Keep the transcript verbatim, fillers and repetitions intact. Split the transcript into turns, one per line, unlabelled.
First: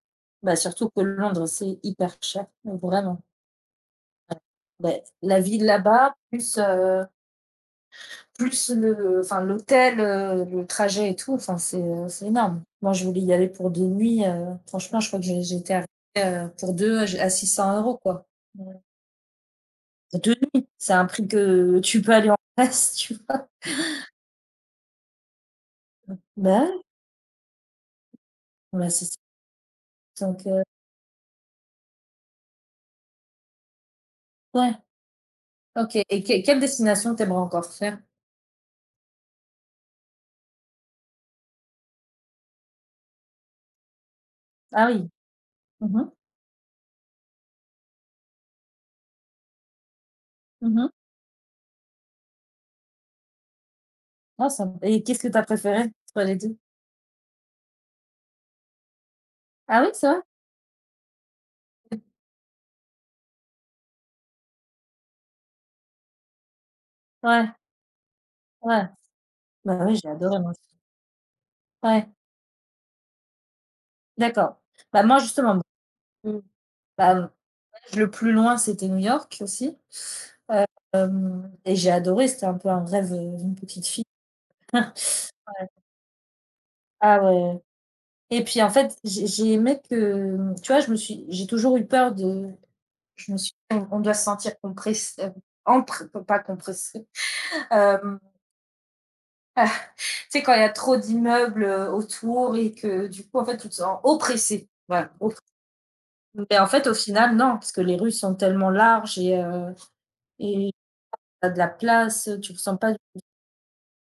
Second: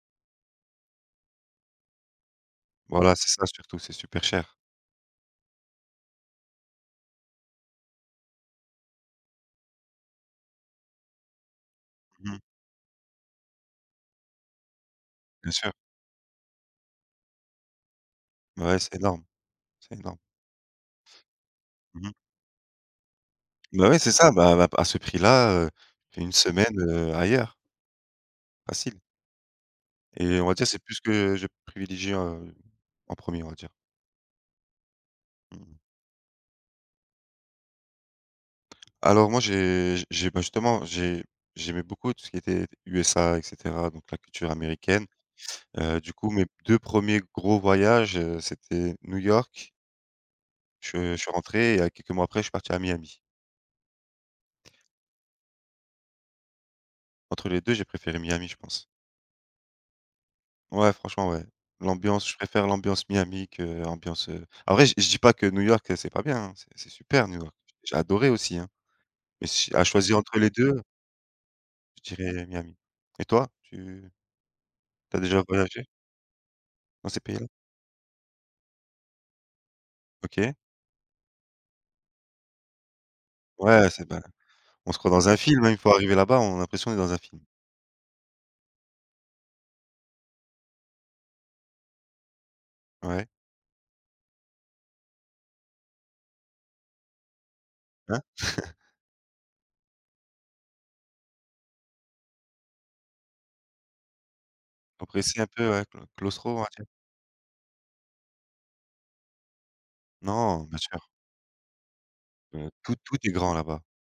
Bah surtout que Londres, c'est hyper cher, mais
Voilà,
vraiment.
c'est ça surtout, c'est super
Heu
cher.
beh, la ville là-bas, plus heu plus le enfin l'hôtel, heu, le trajet et tout enfin c'est, heu, c'est
Mmh mh.
énorme. Moi, je voulais y aller pour deux nuits, heu, franchement, je crois que j'ai
Bien sûr.
j'étais arrivé, heu, pour deux à j à six cent euros, quoi.
Ouais, c'est énorme. C'est énorme.
C'est deux nuits, c'est un prix que tu
Mmh mh.
peux aller en Grèce, tu vois?
Bah ouais c'est ça. Bah, à b à ce prix là, heu, tu te fais une
Bah
semaine,
ouais.
heu, ailleurs
Bah
facile.
c'est ç
Et
Donc
on va
heu
dire c'est plus ce que je privilégierais en premier on va dire.
Ouais,
Mmh mh.
OK et qu quelle destination tu aimerais encore faire?
Alors moi j'ai j'ai bah, justement j'ai j'aimais beaucoup tout ce qui était USA et cetera, donc la culture
Ah
américaine,
oui. Mmh
heu, du
mh.
coup mes deux premiers gros voyages, heu, c'était New York
Mmh mh.
je je suis rentré et à quelques mois après je suis parti à Miami.
Ah ça m et qu'est-ce que tu as préféré? Sur les deux?
Entre les deux, j'ai préféré Miami, je pense.
Ah oui, c'est vrai?
Ouais, franchement ouais. L'ambiance je préfère l'ambiance Miami que l'ambiance, heu après je je dis pas que New York, heu, c'est pas bien, hein. C'est c'est super New
Ouais.
York, j'ai adoré aussi, hein,
Ouais.
mais si à
Bah oui, j'ai
choisir
adoré
entre les
moi aussi.
deux
Ouais.
je dirais, Miami. Et toi? Tu
D'accord. Bah
tu as
moi
déjà
justement b
voyagé?
mmh
Dans
Bah, m
ces pays là?
le voyage le plus loin, c'était New York aussi,
OK.
hem, et j'ai adoré, c'était un peu un rêve, heu, d'une petite
Ouais,
fille.
c'est pas on se croit dans un film,
Ouais.
hein, une fois arrivé là-bas, on a l'impression on est dans un
Ah
film.
ouais, et puis en fait, j'ai j'ai aimé que, mmh tu vois? Je me suis j'ai toujours eu peur de
Ouais.
je me suis on doit se sentir compress heu empre com pas compressé, hem
Hein?
Tu sais quand il y a trop d'immeubles, heu, autour, et que du coup en fait, tu te sens, oppressé. Voilà op
Oppressé un peu ouais, clau claustro
mais
on va
en
dire.
fait au final, non, puisque les rues sont tellement larges et heu
Non.
et
Bien sûr.
tu as de la place, heu, tu te
Heu,
sens pas
tout tout
d
est grand là-bas.